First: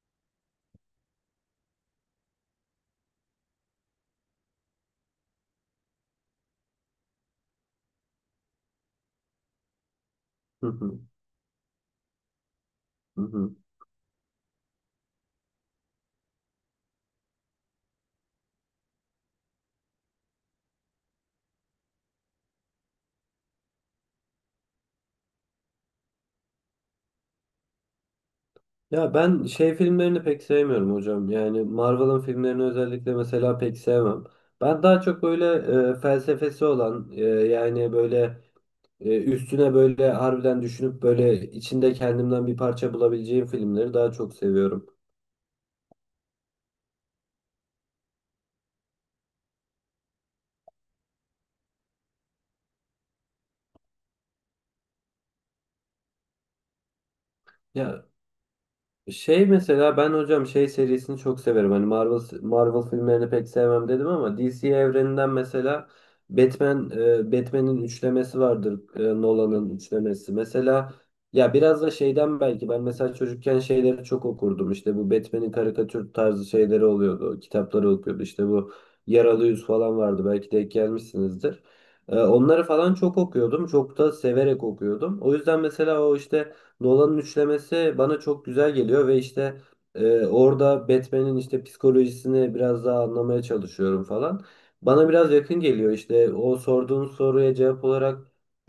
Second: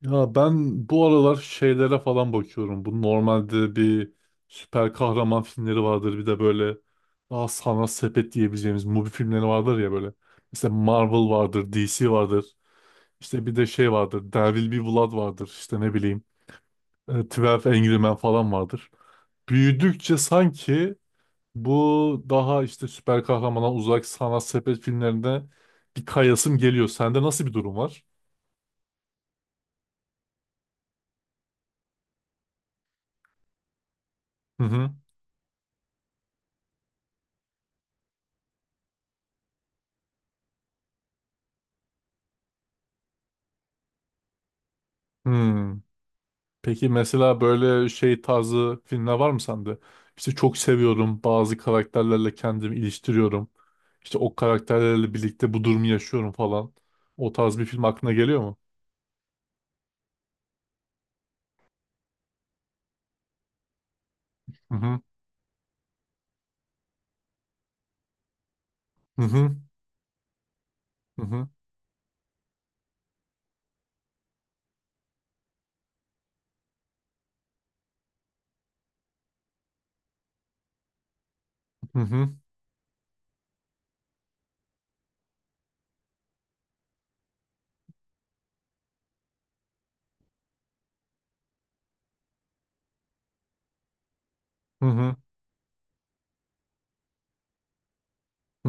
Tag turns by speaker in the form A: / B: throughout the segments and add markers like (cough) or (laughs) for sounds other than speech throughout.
A: Ya ben bu aralar şeylere falan bakıyorum. Bu normalde bir süper kahraman filmleri vardır. Bir de böyle daha sanat sepet diyebileceğimiz Mubi filmleri vardır ya böyle.
B: Hı
A: Mesela
B: hı,
A: Marvel vardır, DC vardır.
B: hı
A: İşte
B: hı.
A: bir de şey vardır. There Will Be Blood vardır. İşte ne bileyim. 12 Angry Men falan vardır. Büyüdükçe sanki bu daha işte süper kahramana uzak sanat sepet filmlerinde bir kayasım geliyor. Sende nasıl bir durum var?
B: Ya ben şey filmlerini pek sevmiyorum hocam. Yani Marvel'ın filmlerini özellikle mesela pek sevmem.
A: Hı
B: Ben
A: hı.
B: daha çok böyle felsefesi olan, yani böyle, üstüne böyle harbiden düşünüp böyle içinde kendimden bir parça bulabileceğim filmleri daha çok seviyorum.
A: Hmm. Peki mesela böyle şey tarzı filmler var mı sende? İşte çok seviyorum bazı karakterlerle kendimi iliştiriyorum. İşte o karakterlerle birlikte bu durumu yaşıyorum falan. O tarz bir film
B: Ya
A: aklına geliyor mu?
B: şey mesela ben hocam şey serisini çok severim. Hani Marvel filmlerini pek sevmem dedim ama DC
A: Hı hı,
B: evreninden mesela Batman'in üçlemesi vardır.
A: hı hı,
B: Nolan'ın üçlemesi. Mesela
A: hı hı,
B: ya biraz da şeyden belki ben mesela çocukken şeyleri çok okurdum. İşte bu Batman'in karikatür tarzı şeyleri oluyordu. Kitapları okuyordu. İşte bu Yaralı Yüz falan vardı. Belki denk gelmişsinizdir.
A: hı hı,
B: Onları falan çok okuyordum. Çok da severek okuyordum. O yüzden mesela o işte Nolan'ın üçlemesi bana çok güzel geliyor ve işte, orada Batman'in işte psikolojisini biraz daha anlamaya çalışıyorum falan.
A: hı
B: Bana
A: hı,
B: biraz yakın geliyor işte o sorduğun soruya cevap olarak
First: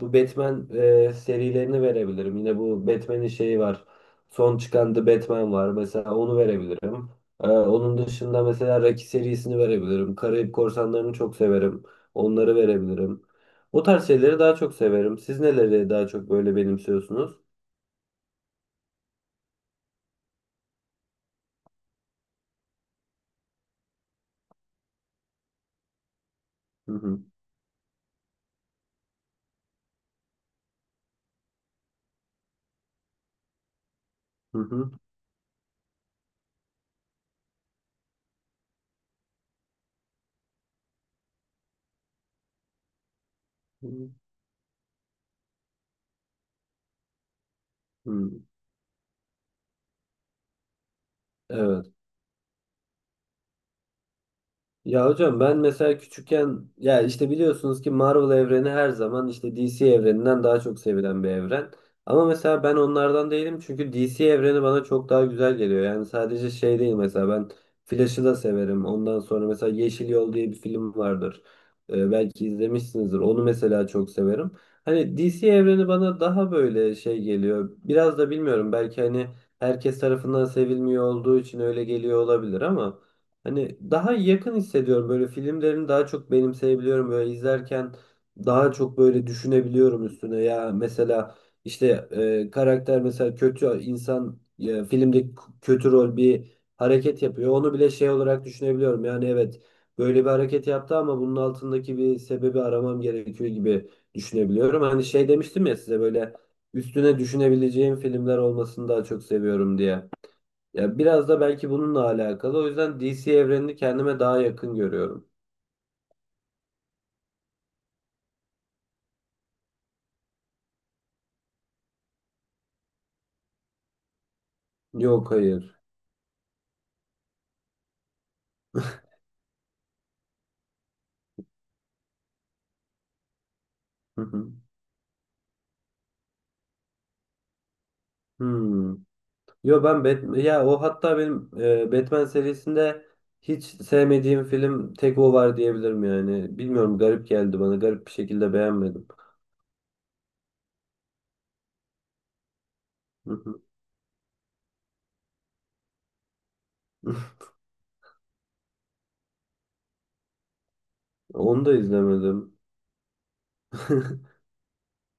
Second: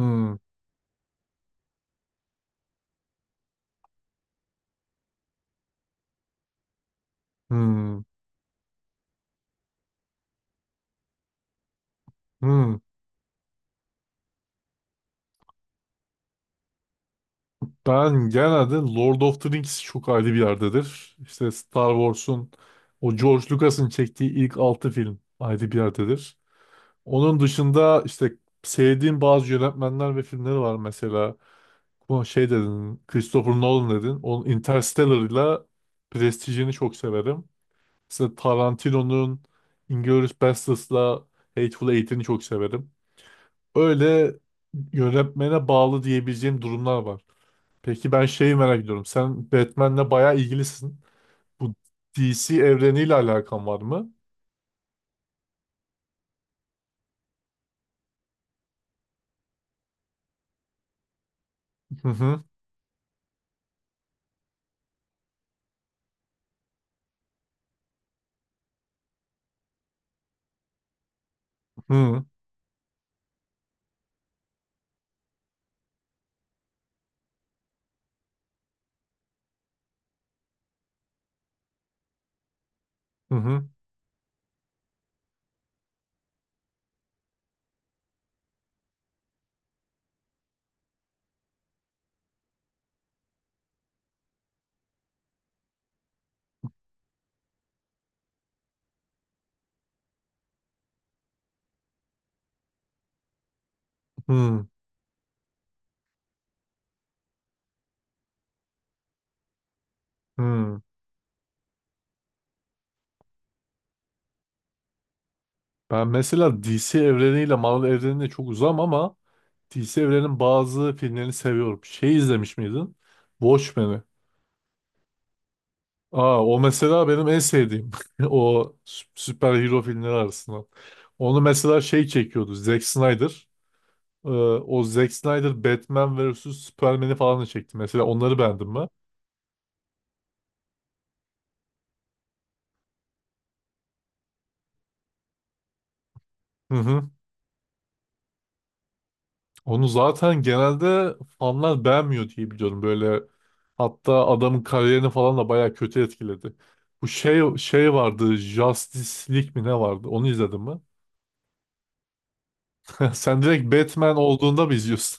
B: bu serilerini verebilirim. Yine bu Batman'in şeyi var. Son çıkan The Batman var. Mesela onu verebilirim. Onun
A: hı,
B: dışında mesela Rocky serisini verebilirim. Karayip Korsanları'nı çok severim. Onları
A: hı.
B: verebilirim. O tarz şeyleri daha çok severim. Siz neleri daha çok böyle benimsiyorsunuz?
A: Ben genelde Lord of the Rings çok ayrı bir yerdedir. İşte Star Wars'un o George Lucas'ın çektiği ilk 6 film ayrı bir yerdedir.
B: Hı hı.
A: Onun dışında işte sevdiğim bazı yönetmenler ve filmleri var mesela. Bu şey dedin, Christopher Nolan dedin. Onun
B: Hı hı.
A: Interstellar'la Prestige'ini çok severim. Mesela Tarantino'nun Inglourious Basterds'la Hateful Eight'ini çok severim.
B: Hı.
A: Öyle yönetmene bağlı diyebileceğim durumlar var. Peki ben
B: Hı.
A: şeyi merak ediyorum. Sen Batman'le bayağı ilgilisin. Bu
B: Evet.
A: DC evreniyle alakan var mı?
B: Ya hocam ben mesela küçükken ya işte biliyorsunuz ki Marvel evreni her zaman işte DC evreninden daha çok sevilen bir evren.
A: Hı
B: Ama
A: hı,
B: mesela ben onlardan değilim çünkü DC evreni bana çok daha güzel geliyor. Yani sadece şey değil, mesela ben Flash'ı da severim. Ondan sonra mesela Yeşil Yol diye bir film vardır.
A: hı
B: Belki izlemişsinizdir. Onu mesela çok severim. Hani DC evreni bana daha böyle şey geliyor. Biraz da bilmiyorum, belki hani herkes tarafından sevilmiyor olduğu için öyle geliyor olabilir, ama
A: hı,
B: hani daha yakın hissediyorum, böyle filmlerini daha çok benimseyebiliyorum, böyle izlerken daha çok böyle düşünebiliyorum üstüne. Ya mesela işte, karakter, mesela kötü insan, filmde kötü rol bir hareket yapıyor, onu bile şey olarak düşünebiliyorum. Yani evet böyle bir hareket yaptı ama bunun altındaki bir sebebi aramam gerekiyor gibi
A: hı hı.
B: düşünebiliyorum. Hani şey demiştim ya size, böyle üstüne düşünebileceğim filmler olmasını daha çok seviyorum diye.
A: Hı.
B: Ya biraz da belki bununla alakalı. O yüzden DC evrenini kendime daha yakın görüyorum.
A: Ben mesela DC evreniyle Marvel evrenine çok uzam ama DC evrenin bazı filmlerini seviyorum. Şey izlemiş miydin? Watchmen'i.
B: Yok, hayır.
A: Aa, o mesela benim en sevdiğim. (laughs) O süper hero filmleri arasında. Onu mesela şey çekiyordu. Zack Snyder.
B: Hı hı.
A: O Zack Snyder Batman vs. Superman'i falan da çekti. Mesela onları beğendim ben.
B: Hmm. Yo ben Batman, ya o hatta benim Batman serisinde hiç sevmediğim film tek o var diyebilirim yani.
A: Hı
B: Bilmiyorum,
A: hı.
B: garip geldi bana. Garip bir şekilde beğenmedim.
A: Onu zaten genelde fanlar beğenmiyor diye biliyorum. Böyle
B: Hı hı.
A: hatta adamın kariyerini falan da bayağı kötü etkiledi. Bu şey vardı, Justice League mi ne vardı? Onu izledin mi?
B: (laughs) Onu da izlemedim.
A: (laughs) Sen direkt Batman
B: (laughs)
A: olduğunda mı izliyorsun?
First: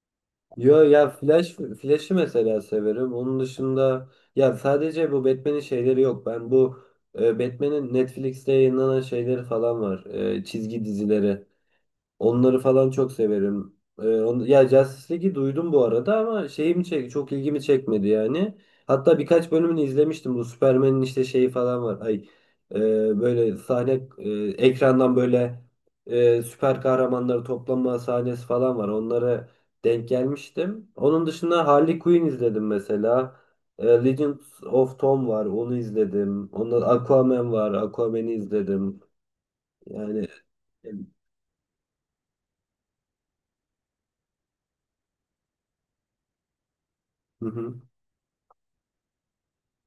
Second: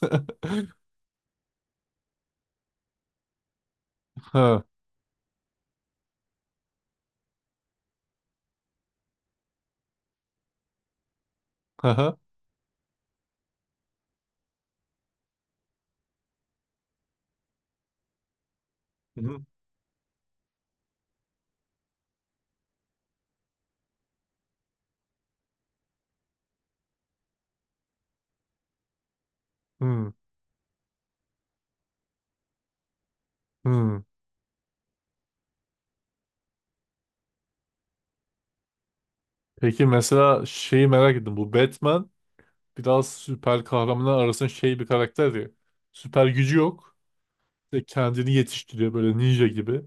B: Yo ya Flash'ı mesela severim. Onun dışında
A: (laughs)
B: ya
A: Ha,
B: sadece bu Batman'in şeyleri yok. Ben bu Batman'in Netflix'te yayınlanan şeyleri falan var. Çizgi dizileri.
A: ha,
B: Onları falan çok severim. Ya Justice League'i duydum bu arada ama şeyim çek çok ilgimi çekmedi yani. Hatta
A: hı,
B: birkaç bölümünü izlemiştim. Bu Superman'in işte şeyi falan var. Ay, e, böyle sahne, ekrandan böyle, süper kahramanları toplanma sahnesi falan var. Onlara denk
A: hı,
B: gelmiştim. Onun dışında Harley Quinn izledim mesela.
A: hmm.
B: Legends of Tom var. Onu izledim. Ondan Aquaman var. Aquaman'i izledim.
A: Peki
B: Yani.
A: mesela şeyi merak ettim. Bu Batman biraz süper kahramanlar arasında şey bir karakter ya. Süper gücü yok.
B: Hı hı,
A: İşte kendini yetiştiriyor böyle ninja gibi.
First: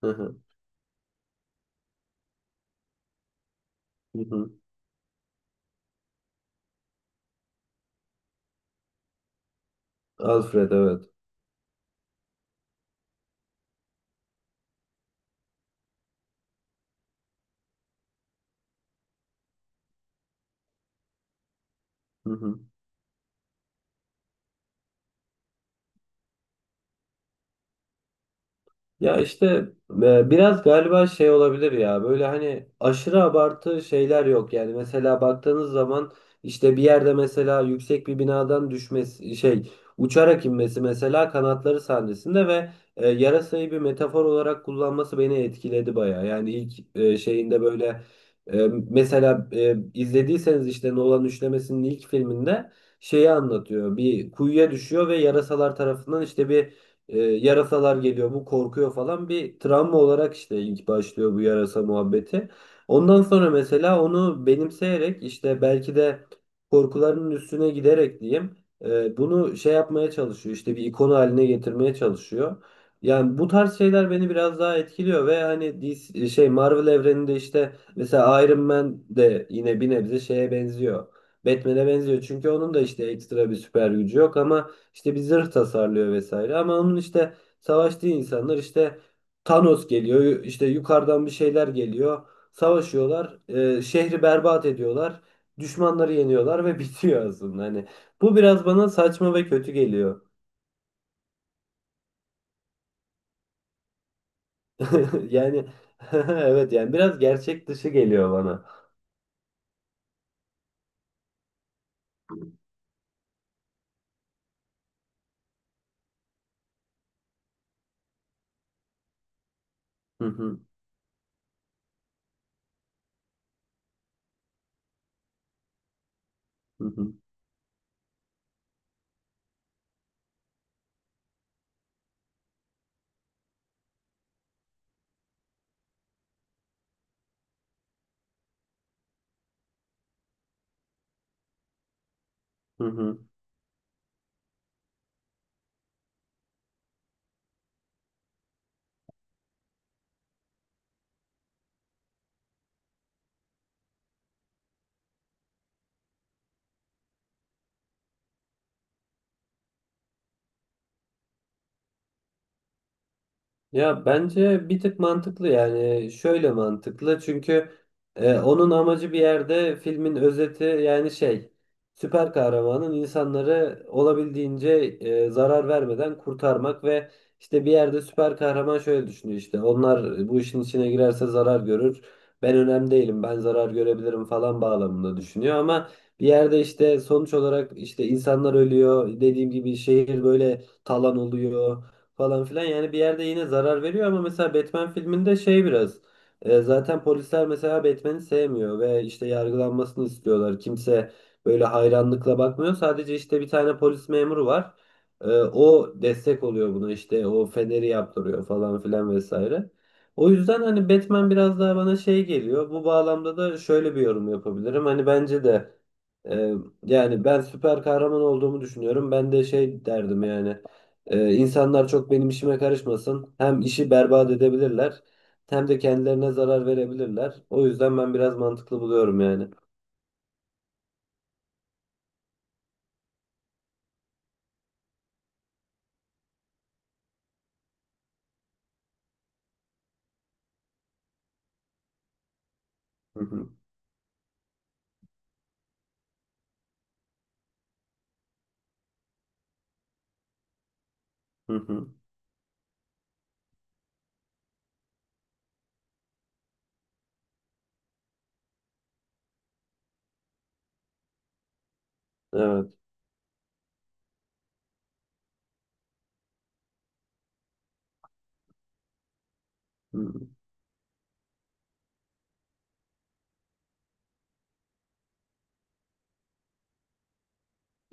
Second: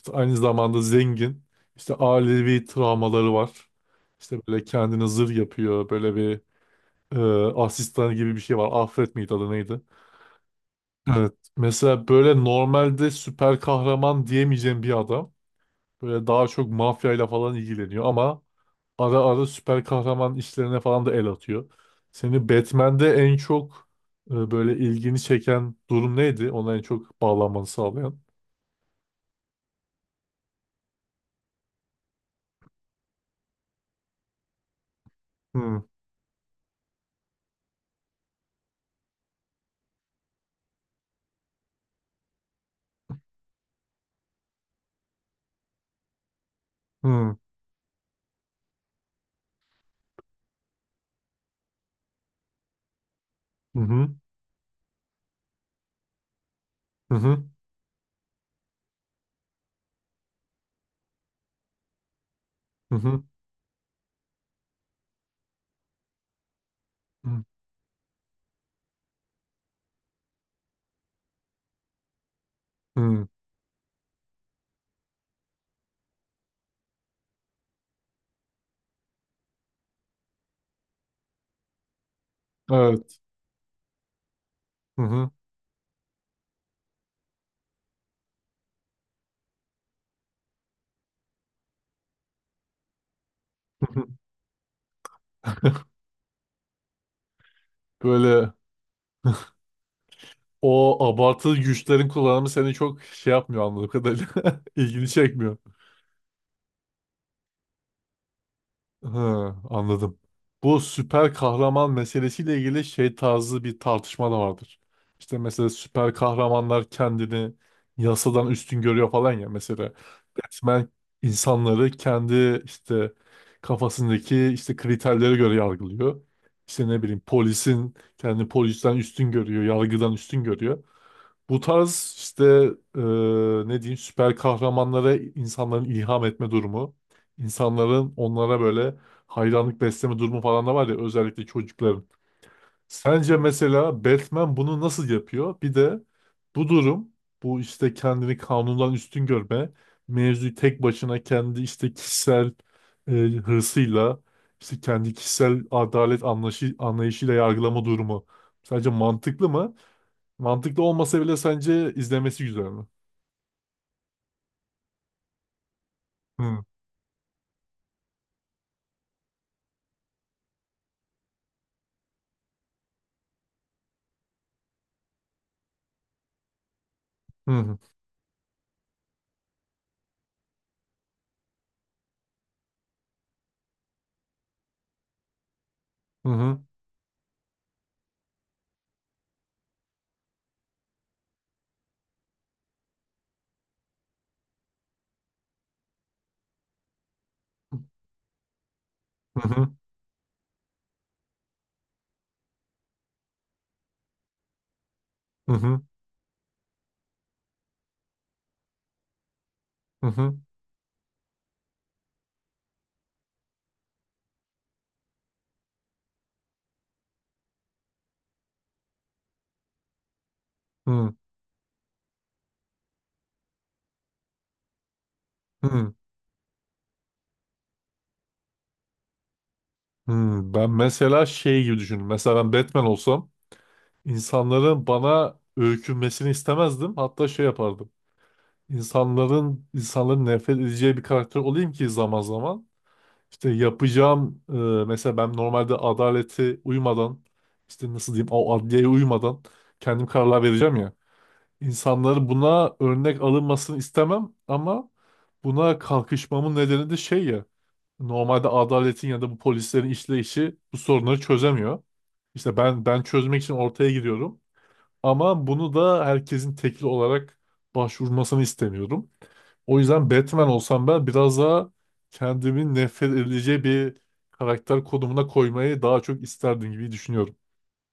B: hı
A: aynı
B: hı,
A: zamanda zengin. İşte ailevi travmaları var.
B: hı
A: İşte
B: hı.
A: böyle kendini zırh yapıyor. Böyle bir e, asistan gibi bir şey var. Alfred miydi adı neydi?
B: Alfred, evet.
A: Evet. Mesela böyle normalde süper kahraman diyemeyeceğim bir adam. Böyle daha çok mafyayla falan ilgileniyor ama ara ara süper kahraman işlerine falan da el atıyor.
B: Hı
A: Seni
B: hı.
A: Batman'de en çok böyle ilgini çeken durum neydi? Ona en çok bağlanmanı sağlayan.
B: Ya işte, biraz galiba şey olabilir ya, böyle hani aşırı abartı şeyler yok yani. Mesela baktığınız
A: Hmm,
B: zaman işte bir yerde mesela yüksek bir binadan düşmesi şey, uçarak inmesi, mesela kanatları sahnesinde ve yarasayı bir metafor olarak kullanması beni etkiledi baya yani. İlk
A: hmm,
B: şeyinde böyle, mesela izlediyseniz işte Nolan üçlemesinin ilk filminde, şeyi
A: hı
B: anlatıyor,
A: hı,
B: bir kuyuya düşüyor ve yarasalar tarafından işte bir
A: hı hı,
B: yarasalar geliyor, bu korkuyor falan, bir travma olarak işte ilk başlıyor bu yarasa muhabbeti.
A: hı hı,
B: Ondan sonra mesela onu benimseyerek işte, belki de
A: hı
B: korkularının üstüne giderek diyeyim, bunu şey yapmaya çalışıyor, işte bir ikon haline getirmeye çalışıyor.
A: hı,
B: Yani bu tarz şeyler beni biraz daha etkiliyor ve hani DC, şey Marvel evreninde işte mesela Iron Man de yine bir nebze şeye benziyor. Batman'e benziyor çünkü onun da işte
A: evet,
B: ekstra bir süper gücü yok, ama
A: hı
B: işte bir
A: hı,
B: zırh tasarlıyor vesaire. Ama onun işte savaştığı insanlar işte Thanos geliyor, işte yukarıdan bir şeyler geliyor. Savaşıyorlar,
A: hı hı.
B: şehri berbat ediyorlar, düşmanları yeniyorlar ve (laughs) bitiyor aslında. Hani bu
A: Böyle
B: biraz bana saçma ve kötü geliyor.
A: o abartılı güçlerin kullanımı seni çok şey yapmıyor anladığım kadarıyla. (laughs) İlgini
B: (laughs)
A: çekmiyor.
B: Yani (laughs) evet yani biraz gerçek dışı geliyor bana.
A: Ha, anladım. Bu süper kahraman meselesiyle ilgili şey tarzı bir tartışma da vardır. İşte mesela süper kahramanlar kendini yasadan üstün görüyor falan ya. Mesela
B: Hı hı,
A: Batman insanları kendi işte kafasındaki işte kriterlere göre yargılıyor.
B: hı
A: İşte ne
B: hı,
A: bileyim polisin kendi polisten üstün görüyor, yargıdan üstün görüyor. Bu tarz işte e, ne diyeyim süper kahramanlara insanların ilham etme durumu, insanların onlara böyle hayranlık besleme durumu falan da var ya, özellikle çocukların.
B: hı hı.
A: Sence mesela Batman bunu nasıl yapıyor? Bir de bu durum, bu işte kendini kanundan üstün görme, mevzuyu tek başına kendi işte kişisel hırsıyla, işte kendi kişisel adalet anlayışı, anlayışıyla yargılama durumu. Sence mantıklı mı? Mantıklı olmasa bile sence izlemesi güzel mi?
B: Ya bence bir tık mantıklı, yani şöyle
A: Hı
B: mantıklı çünkü onun amacı bir yerde filmin özeti yani şey, süper kahramanın insanları olabildiğince zarar vermeden kurtarmak. Ve
A: hı,
B: işte bir
A: hı
B: yerde süper kahraman şöyle düşünüyor, işte onlar bu işin içine girerse zarar görür, ben önemli değilim, ben zarar görebilirim falan bağlamında düşünüyor. Ama bir
A: hı,
B: yerde
A: hı
B: işte sonuç olarak işte insanlar ölüyor, dediğim gibi şehir böyle talan oluyor falan filan. Yani bir yerde yine zarar veriyor. Ama mesela Batman filminde şey biraz, zaten polisler mesela Batman'i sevmiyor ve işte
A: hı,
B: yargılanmasını istiyorlar. Kimse böyle hayranlıkla bakmıyor. Sadece işte bir tane polis memuru var.
A: hı hı,
B: O destek oluyor buna, işte o feneri yaptırıyor falan filan vesaire. O
A: hı
B: yüzden hani Batman biraz daha bana şey geliyor. Bu bağlamda da şöyle bir yorum yapabilirim. Hani bence de, e, yani ben süper kahraman olduğumu düşünüyorum, ben de şey derdim yani.
A: hı,
B: İnsanlar çok benim işime karışmasın. Hem işi berbat edebilirler, hem de
A: hı.
B: kendilerine zarar verebilirler. O yüzden ben biraz mantıklı buluyorum yani.
A: Hı. Ben mesela şey gibi düşündüm. Mesela ben Batman olsam insanların bana öykünmesini istemezdim. Hatta şey yapardım. İnsanların insanların nefret edeceği bir karakter olayım ki zaman zaman
B: Hı hı,
A: işte yapacağım mesela ben normalde adalete uymadan işte nasıl diyeyim o adliyeye uymadan kendim kararlar vereceğim ya.
B: hı hı.
A: İnsanların buna örnek alınmasını istemem ama buna kalkışmamın nedeni de şey ya, normalde adaletin ya da bu polislerin işleyişi bu sorunları çözemiyor. İşte
B: Evet.
A: ben çözmek için ortaya giriyorum ama bunu da herkesin tekli olarak başvurmasını istemiyorum. O
B: Hı
A: yüzden
B: hı.
A: Batman olsam ben biraz daha kendimi nefret edileceği bir karakter konumuna koymayı daha çok isterdim gibi düşünüyorum.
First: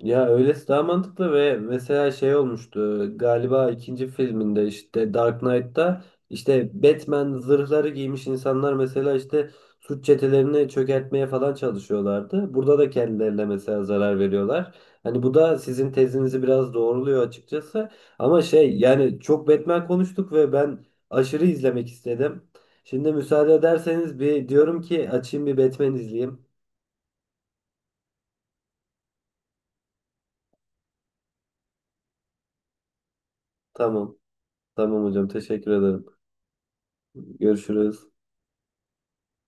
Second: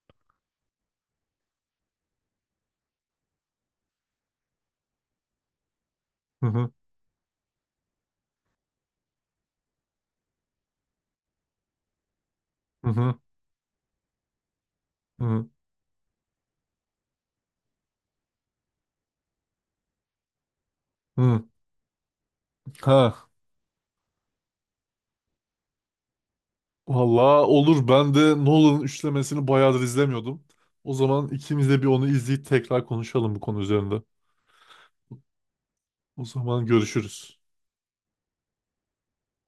B: Ya öylesi daha mantıklı ve mesela şey olmuştu galiba ikinci filminde, işte Dark Knight'ta
A: Hı hı,
B: işte Batman zırhları giymiş insanlar mesela işte suç çetelerini çökertmeye falan çalışıyorlardı. Burada
A: hı
B: da
A: hı,
B: kendilerine mesela zarar veriyorlar. Hani bu
A: hı.
B: da sizin tezinizi biraz doğruluyor açıkçası. Ama şey, yani çok Batman konuştuk ve ben
A: Hı.
B: aşırı izlemek istedim. Şimdi
A: Ha.
B: müsaade ederseniz bir diyorum ki, açayım bir Batman izleyeyim.
A: Valla olur. Ben de Nolan'ın üçlemesini bayağıdır izlemiyordum. O zaman ikimiz de bir onu izleyip tekrar konuşalım bu konu üzerinde.
B: Tamam. Tamam hocam, teşekkür ederim.
A: O zaman görüşürüz.
B: Görüşürüz.